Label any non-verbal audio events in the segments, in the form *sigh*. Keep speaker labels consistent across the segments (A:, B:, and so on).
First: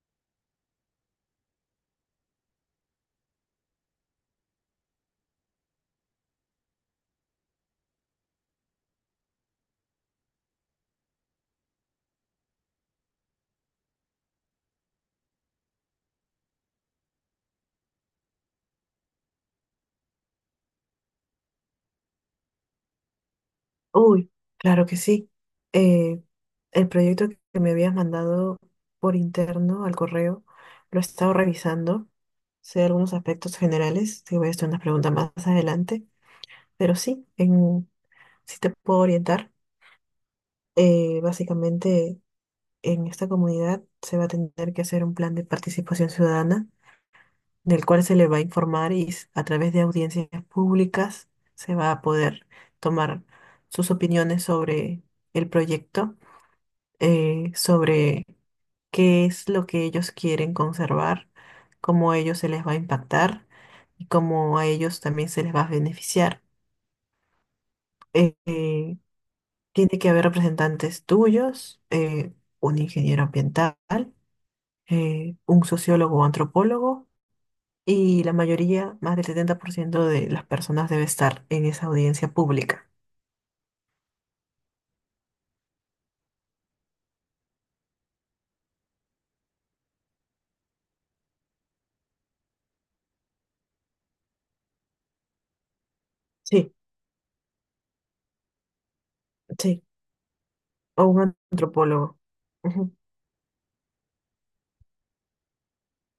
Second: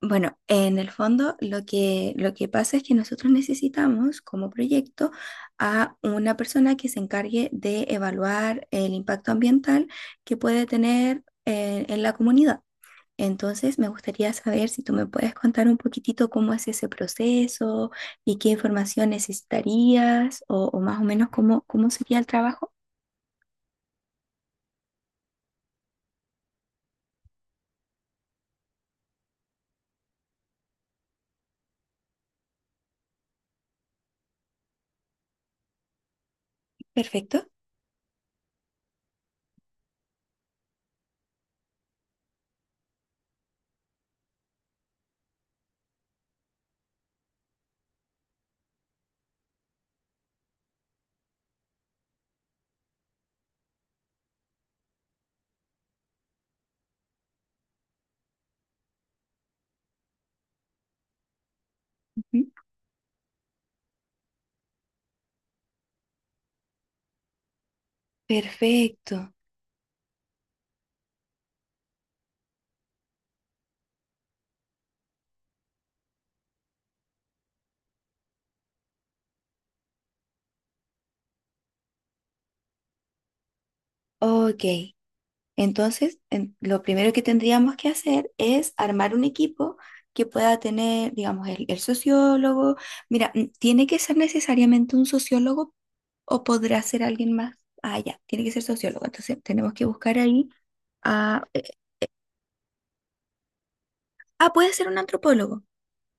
A: Bueno, en el fondo lo que pasa es que nosotros necesitamos como proyecto a una persona que se encargue de evaluar el impacto ambiental que puede tener en la comunidad. Entonces, me gustaría saber si tú me puedes contar un poquitito cómo es ese proceso y qué información necesitarías o más o menos cómo sería el trabajo.
B: Uy, claro que sí. Eh, el proyecto que me habías mandado por interno al correo lo he estado revisando. Sé algunos aspectos generales, te voy a hacer unas preguntas más adelante, pero
A: Perfecto.
B: sí te puedo orientar. Básicamente, en esta comunidad se va a tener que hacer un plan de participación ciudadana, del cual se le va a informar y a través de audiencias públicas se va a poder tomar sus opiniones sobre el proyecto, sobre qué es lo que ellos quieren conservar, cómo a ellos se
A: Ujú.
B: les va a impactar y cómo a ellos también se les va a beneficiar. Eh, eh,
A: Perfecto.
B: Tiene que haber representantes tuyos, un ingeniero ambiental, un sociólogo o antropólogo, y la mayoría, más del 70% de las personas debe estar en esa audiencia pública.
A: Ok. Entonces, lo primero que tendríamos que hacer es armar un equipo que pueda tener, digamos, el sociólogo. Mira, ¿tiene que ser necesariamente un sociólogo o
B: Sí,
A: podrá ser alguien más? Ah, ya, tiene que ser sociólogo. Entonces, tenemos
B: sí,
A: que buscar ahí
B: o un
A: a... eh,
B: antropólogo.
A: ah, puede ser un antropólogo.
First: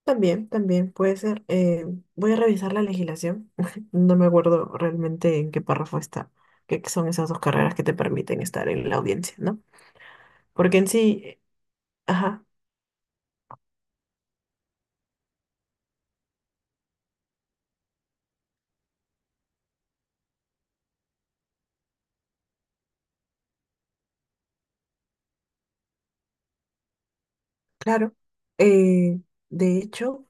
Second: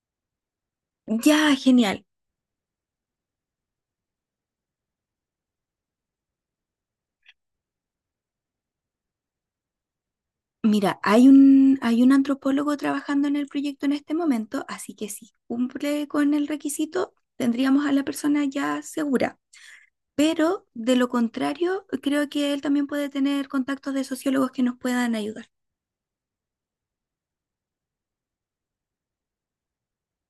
B: También puede ser.
A: Ya, genial.
B: Voy a revisar la legislación. *laughs* No me acuerdo realmente en qué párrafo está, qué son esas dos carreras que te permiten estar en la audiencia, ¿no? Porque en
A: Mira,
B: sí,
A: hay un
B: ajá,
A: antropólogo trabajando en el proyecto en este momento, así que si cumple con el requisito, tendríamos a la persona ya segura. Pero de lo contrario, creo que él también puede tener contactos de sociólogos que nos puedan ayudar.
B: claro. eh, de hecho,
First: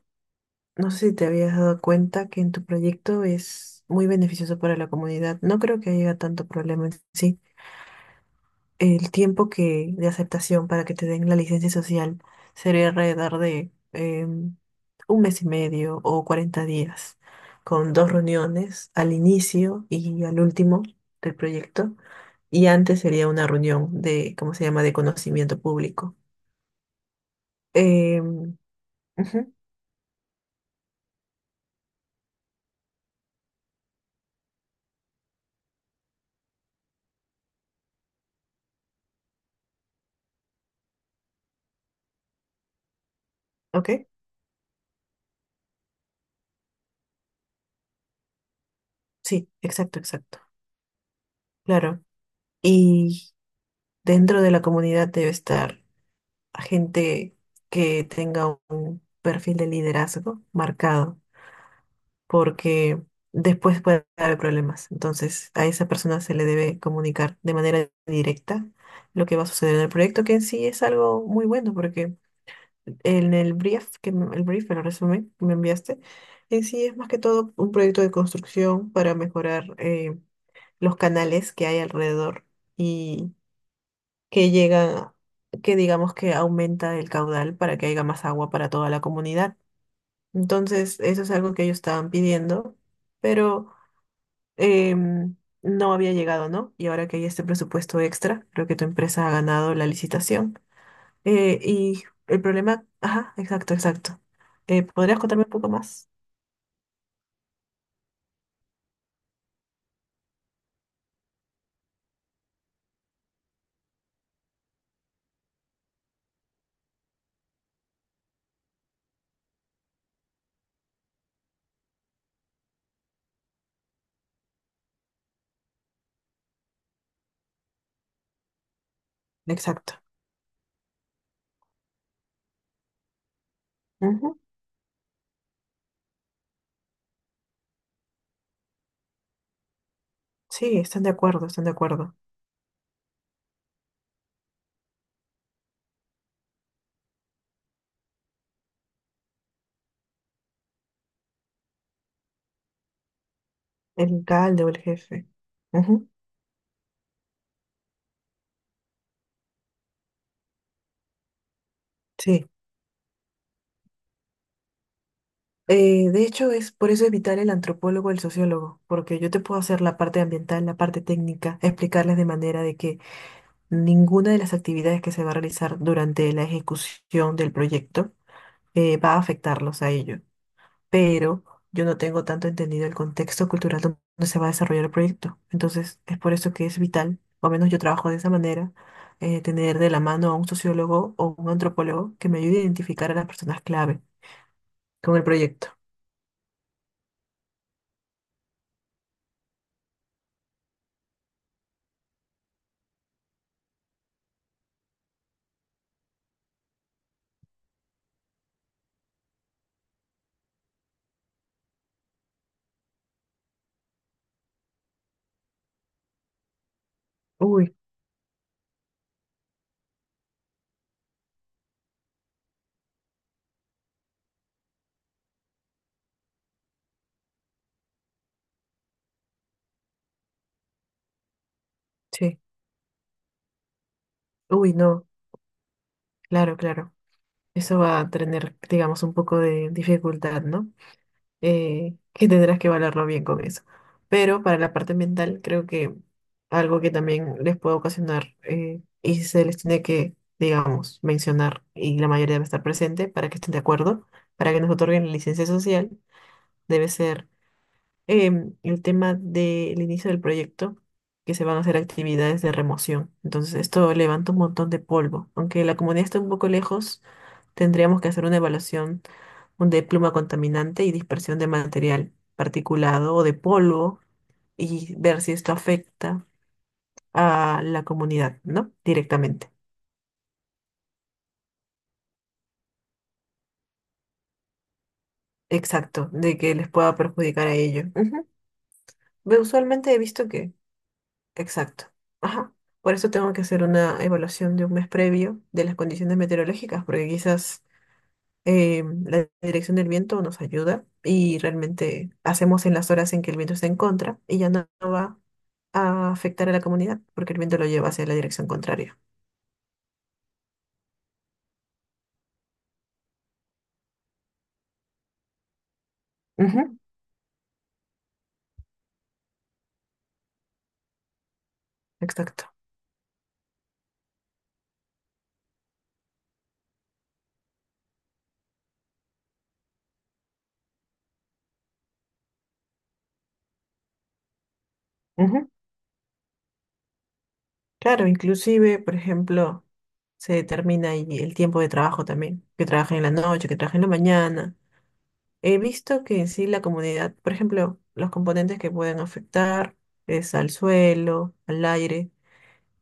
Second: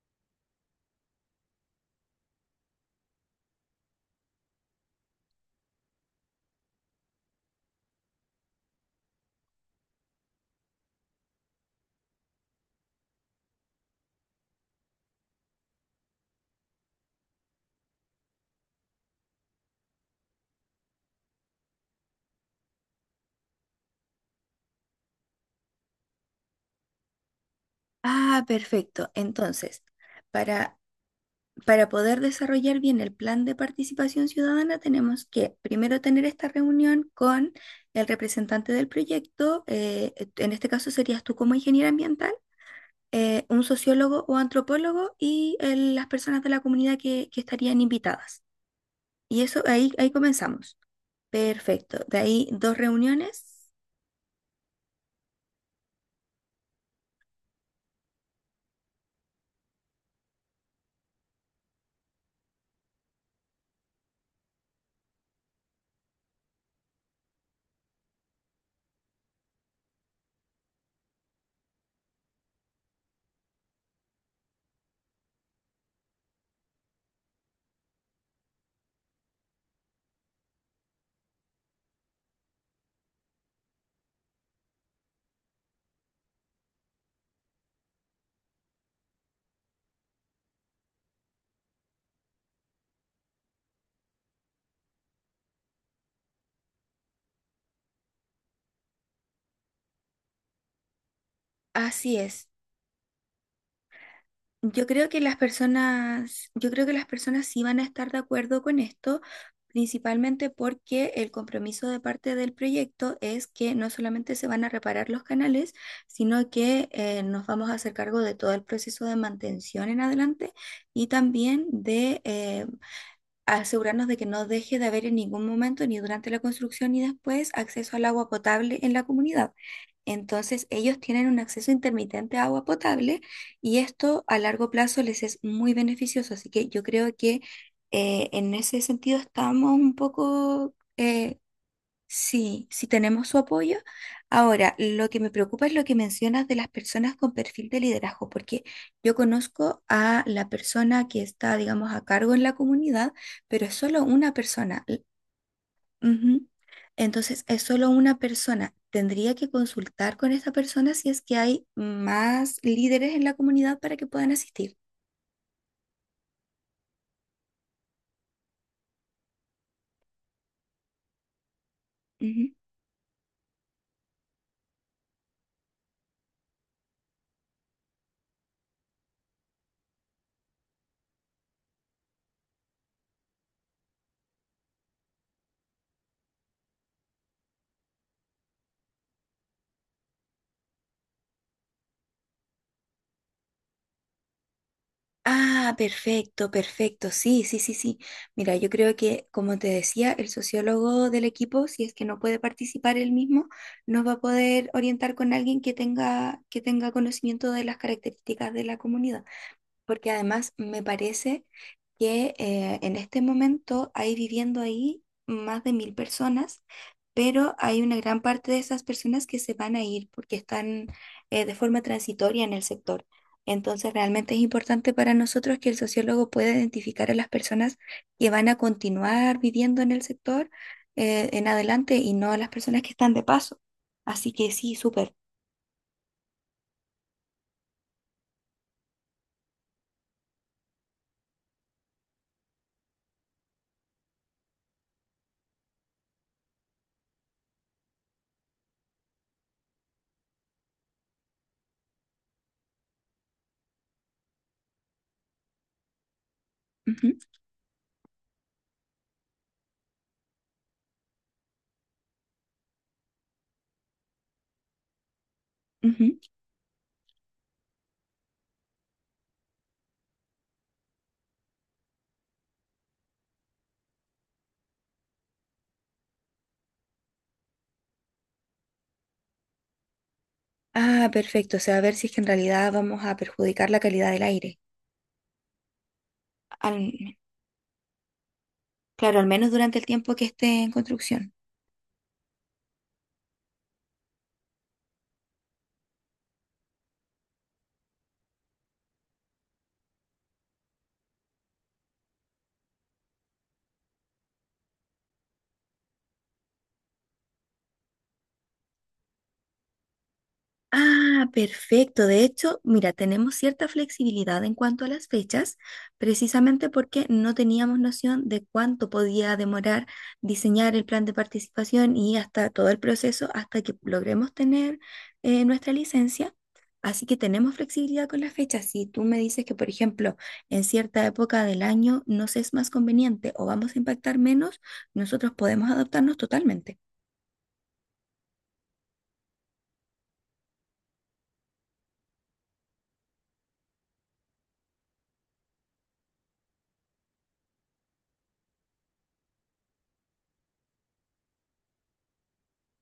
B: no sé si te habías dado cuenta que en tu proyecto es muy beneficioso para la comunidad. No creo que haya tanto problema en sí. El tiempo que de aceptación para que te den la licencia social sería alrededor de un mes y medio o 40 días, con dos reuniones al inicio y al último del proyecto, y antes sería una reunión de, ¿cómo se llama?, de conocimiento público.
A: Ah,
B: Em,
A: perfecto.
B: ujú,
A: Entonces, para, para poder desarrollar bien el plan de participación ciudadana, tenemos que primero tener esta reunión con el representante del proyecto, en este caso serías tú como ingeniera ambiental, un
B: ¿ok?
A: sociólogo o antropólogo y las personas de la comunidad que estarían invitadas. Y
B: Sí,
A: eso
B: exacto,
A: ahí
B: exacto.
A: comenzamos.
B: Claro.
A: Perfecto. De ahí dos
B: Y
A: reuniones.
B: dentro de la comunidad debe estar gente que tenga un perfil de liderazgo marcado, porque después puede haber problemas. Entonces, a esa persona se le debe comunicar de manera directa lo que va a suceder en el proyecto, que en sí es algo muy bueno, porque en el brief, el resumen que me enviaste, en sí es más que todo un proyecto de construcción para mejorar, los canales que hay alrededor y que llegan, que digamos que aumenta el caudal para que haya más agua para toda la comunidad. Entonces, eso es algo que ellos estaban pidiendo, pero em, no había llegado, ¿no? Y ahora que hay este presupuesto extra, creo que tu empresa ha ganado la licitación. Y
A: Así
B: el
A: es.
B: problema, ajá, exacto, exacto. ¿Podrías contarme un poco más?
A: Yo creo que las personas sí van a estar de acuerdo con esto, principalmente porque el compromiso de parte del proyecto es que no solamente se van a reparar los canales, sino que nos vamos a hacer cargo de todo el proceso de mantención en adelante y también de asegurarnos de que no deje de haber en ningún momento, ni durante la construcción ni después, acceso al agua potable en la comunidad.
B: Exacto.
A: Entonces, ellos tienen un acceso intermitente a agua potable y esto
B: Ujú.
A: a largo plazo les es muy beneficioso. Así que yo creo que en ese sentido estamos un poco,
B: Sí, están de acuerdo, están de acuerdo.
A: sí, sí tenemos su apoyo. Ahora, lo que me preocupa es lo que mencionas de las personas con perfil de liderazgo, porque yo conozco a la persona que está, digamos, a cargo en la comunidad, pero es solo
B: El
A: una
B: alcalde o el
A: persona.
B: jefe. Ujú,
A: Ujú. Entonces, es solo una persona. Tendría que consultar con esa persona si es que hay
B: sí.
A: más líderes en la comunidad para que puedan asistir.
B: De hecho, es por eso es vital el antropólogo o el sociólogo, porque yo te puedo hacer la parte ambiental, la parte técnica, explicarles de
A: Ujú.
B: manera de que ninguna de las actividades que se va a realizar durante la ejecución del proyecto va a afectarlos a ellos, pero yo no tengo tanto entendido el contexto cultural donde se va a desarrollar el proyecto. Entonces, es por eso que es vital, o al menos yo trabajo de esa manera, tener de la mano a un sociólogo o un antropólogo que me ayude a identificar a las personas clave con el
A: Ah,
B: proyecto.
A: perfecto, perfecto. Sí, sí, sí, sí. Mira, yo creo que, como te decía, el sociólogo del equipo, si es que no puede participar él mismo, nos va a poder orientar con alguien que tenga conocimiento de las características de la comunidad. Porque además me parece que en este momento hay viviendo ahí más de 1000 personas, pero
B: Uy,
A: hay una gran parte de esas personas que se van a ir porque están de forma transitoria en el sector. Entonces, realmente es importante para nosotros que el sociólogo pueda identificar a las personas que van a continuar viviendo en el sector en adelante y no a
B: sí.
A: las personas que están de paso. Así que
B: Uy,
A: sí,
B: no.
A: súper.
B: Claro, claro. Eso va a tener, digamos, un poco de dificultad, ¿no? Que tendrás que valorarlo bien con eso. Pero para la parte ambiental, creo que algo que también les puede ocasionar, y se les tiene que, digamos, mencionar y la mayoría debe estar presente para que estén de acuerdo, para que nos otorguen la licencia social, debe
A: Ujú,
B: ser el tema del inicio del proyecto, que se van a hacer actividades de remoción. Entonces, esto levanta un montón de polvo. Aunque la comunidad esté
A: ujú.
B: un poco lejos, tendríamos que hacer una evaluación un de pluma contaminante y dispersión de material particulado o de polvo y ver si esto afecta a la comunidad, ¿no? Directamente.
A: Ah, perfecto. O sea, a ver si es que en realidad vamos a perjudicar la calidad del aire.
B: Exacto, de que les pueda
A: Al-
B: perjudicar a ello. Ujú.
A: claro, al
B: Ve,
A: menos durante el
B: usualmente he
A: tiempo que
B: visto que
A: esté en construcción.
B: exacto. Ajá. Por eso tengo que hacer una evaluación de un mes previo de las condiciones meteorológicas, porque quizás la dirección del viento nos ayuda y realmente hacemos en las horas en que el viento está en contra y ya no, no va a afectar a la comunidad, porque el viento lo lleva hacia la dirección contraria.
A: Ah, perfecto. De hecho, mira, tenemos cierta flexibilidad en cuanto a las fechas, precisamente
B: Ujú,
A: porque no teníamos noción de cuánto podía demorar diseñar el plan de participación y hasta
B: exacto.
A: todo el proceso hasta que logremos tener nuestra licencia. Así que tenemos flexibilidad con las fechas. Si tú me dices que, por ejemplo, en cierta época del año nos es más conveniente o vamos a impactar menos, nosotros
B: Ujú.
A: podemos adaptarnos totalmente.
B: Claro, inclusive, por ejemplo, se determina ahí el tiempo de trabajo también, que trabajen en la noche, que trabajen en la mañana. He visto que en sí la comunidad, por ejemplo, los componentes que pueden afectar es al suelo, al aire,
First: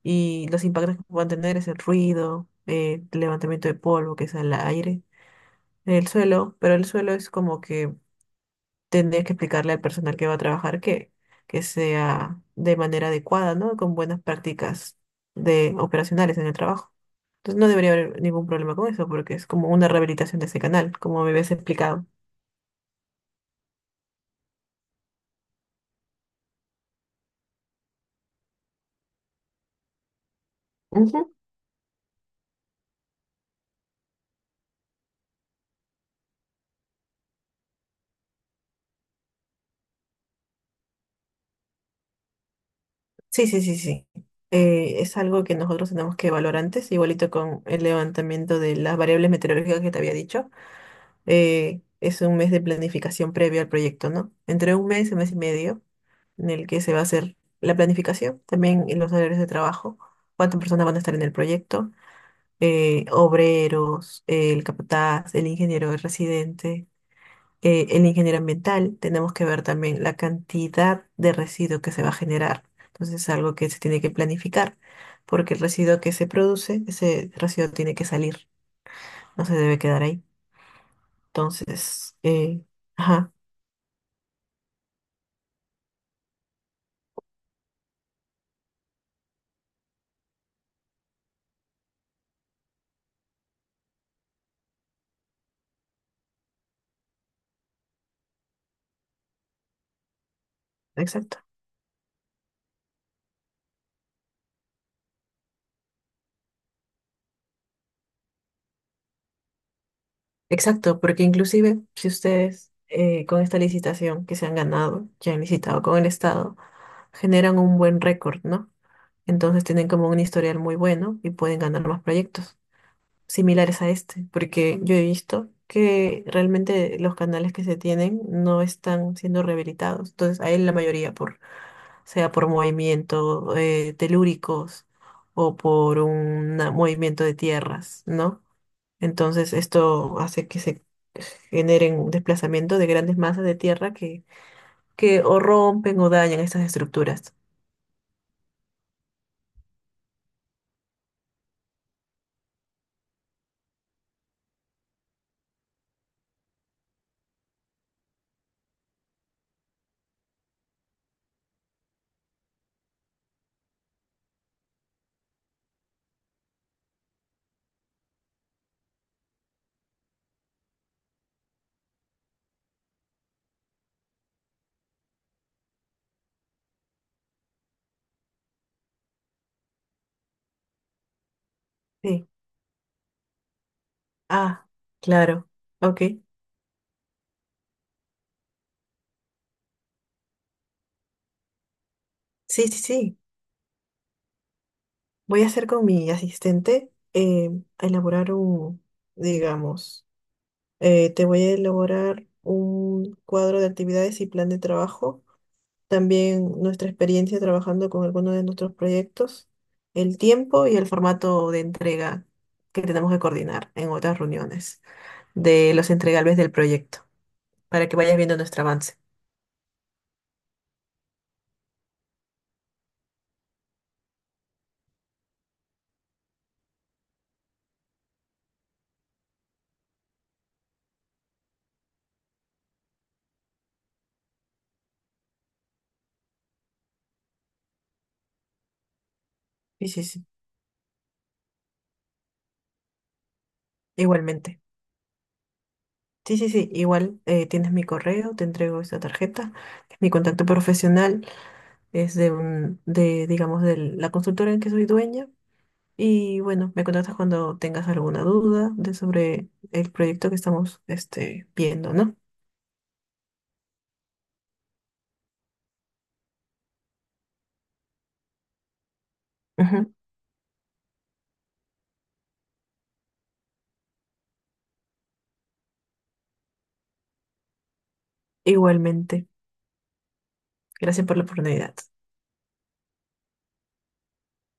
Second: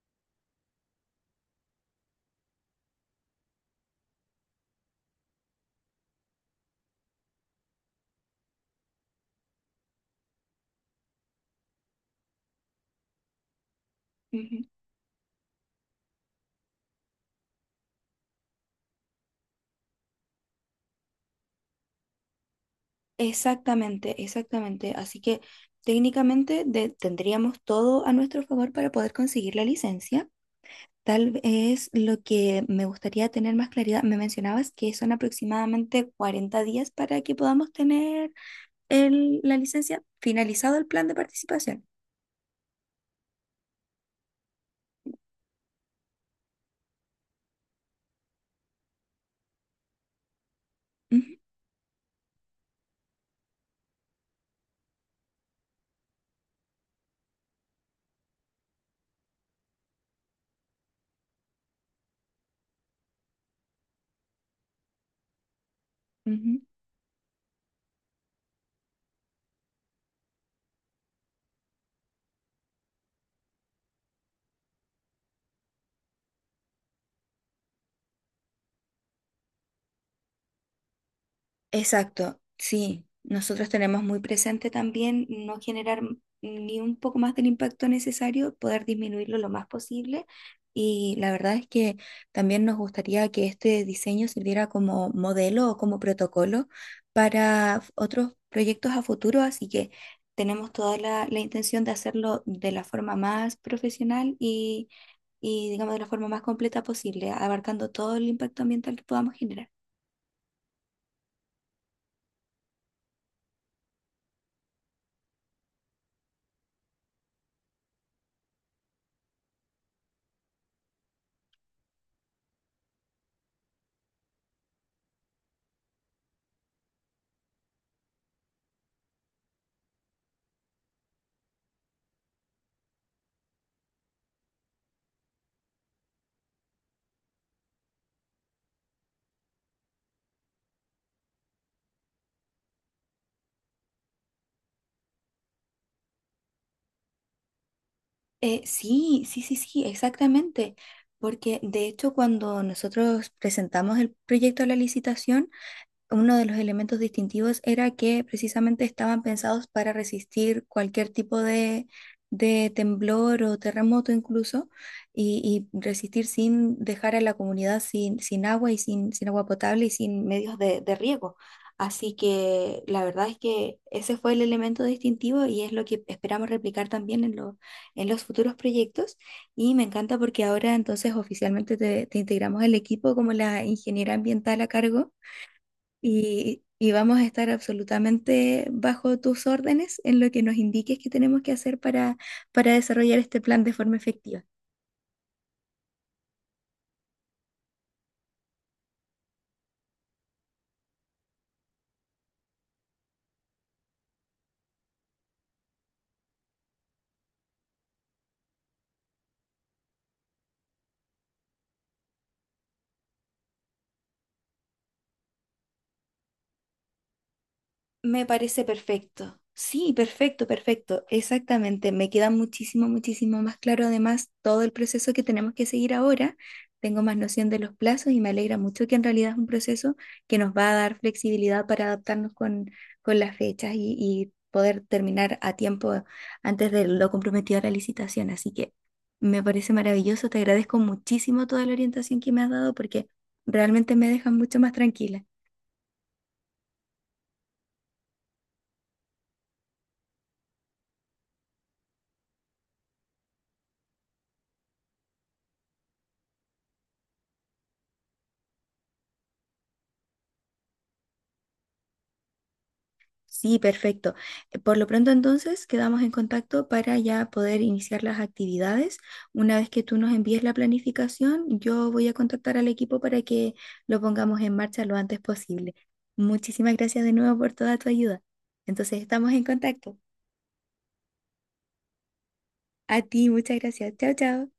B: y los impactos que puedan tener es el ruido, el levantamiento de polvo, que es al aire, el suelo, pero el suelo es como que tendrías que explicarle al personal que va a trabajar que sea de manera adecuada, ¿no? Con buenas prácticas de operacionales en el trabajo. Entonces no debería haber ningún problema con eso, porque es como una rehabilitación de ese canal, como me habías explicado.
A: Exactamente, exactamente. Así que técnicamente tendríamos todo a nuestro favor para poder conseguir la licencia. Tal vez lo que me gustaría tener más claridad, me mencionabas que son aproximadamente 40 días para que podamos tener la licencia finalizado el plan de participación.
B: Sí, sí, sí, sí. Es algo que nosotros tenemos que evaluar antes, igualito con el levantamiento de las variables meteorológicas que te había dicho.
A: Ujú,
B: Es un mes de planificación previo al proyecto, ¿no? Entre un mes y medio en el que se va a hacer la planificación, también en los horarios de trabajo, cuántas personas van a estar en el proyecto, obreros, el capataz, el ingeniero, el
A: ujú.
B: residente, el ingeniero ambiental, tenemos que ver también la cantidad de residuo que se va a generar. Entonces es algo que se tiene que planificar, porque el residuo que se produce, ese residuo tiene que salir, no se debe quedar ahí. Entonces,
A: Exacto,
B: eh,
A: sí,
B: ajá,
A: nosotros tenemos muy presente también no generar ni un poco más del impacto necesario, poder disminuirlo lo más posible. Y la verdad es que también nos gustaría que este diseño sirviera como modelo o como protocolo para otros proyectos a futuro, así que tenemos toda la,
B: exacto.
A: la intención de hacerlo de la forma más profesional y digamos de la forma más completa posible, abarcando todo el impacto ambiental que podamos generar.
B: Exacto, porque inclusive si ustedes, con esta licitación que se han ganado, ya han licitado con el Estado, generan un buen récord, ¿no? Entonces tienen como un historial muy bueno y pueden ganar más proyectos similares a este, porque yo he visto que realmente los canales que se tienen no están siendo rehabilitados. Entonces, hay la mayoría por, sea por movimiento telúricos o por un movimiento de tierras, ¿no? Entonces, esto hace que se generen un desplazamiento de grandes masas de tierra que o rompen o dañan estas estructuras.
A: Sí, sí, sí, sí, exactamente. Porque de hecho cuando nosotros presentamos el proyecto a la licitación, uno de los elementos distintivos era que precisamente estaban pensados para resistir cualquier tipo de temblor o terremoto incluso, y resistir sin dejar a la comunidad sin agua y sin agua potable y sin medios de riego. Así que la verdad es que ese fue el elemento distintivo y es lo que esperamos replicar también en los futuros proyectos. Y me encanta porque ahora entonces oficialmente te
B: Sí.
A: integramos el equipo como la ingeniera ambiental
B: Ah,
A: a cargo
B: claro. Ok.
A: y vamos a estar absolutamente bajo tus órdenes en lo que nos indiques que tenemos que hacer
B: Sí,
A: para
B: sí, sí.
A: desarrollar este plan de forma efectiva.
B: Voy a hacer con mi asistente, a elaborar un, digamos, te voy a elaborar un cuadro de actividades y plan de trabajo. También nuestra experiencia trabajando con algunos de nuestros proyectos, el tiempo y el formato de entrega que tenemos que coordinar en otras reuniones de los entregables del proyecto, para que vayas
A: Me
B: viendo nuestro
A: parece
B: avance.
A: perfecto. Sí, perfecto, perfecto. Exactamente. Me queda muchísimo, muchísimo más claro además todo el proceso que tenemos que seguir ahora. Tengo más noción de los plazos y me alegra mucho que en realidad es un proceso que nos va a dar flexibilidad para adaptarnos con las fechas y poder terminar a tiempo antes de lo comprometido a la licitación. Así que me parece
B: Sí, sí, sí,
A: maravilloso. Te agradezco muchísimo toda la orientación que me has dado porque realmente me deja mucho
B: igualmente.
A: más tranquila.
B: Sí, sí, sí, igual, tienes mi correo, te entrego esta tarjeta, que es mi contacto profesional, es de, un, de digamos, de la consultora en que soy dueña. Y bueno, me contactas cuando tengas alguna duda de sobre el proyecto que estamos este, viendo, ¿no?
A: Sí, perfecto. Por lo pronto entonces quedamos en contacto para ya poder iniciar las actividades. Una vez que
B: Ujú.
A: tú nos envíes la planificación, yo voy a contactar al equipo para que lo pongamos en marcha lo antes posible. Muchísimas gracias de nuevo por toda tu ayuda. Entonces
B: Igualmente,
A: estamos en contacto.
B: gracias por la oportunidad.
A: A ti, muchas gracias. Chao, chao.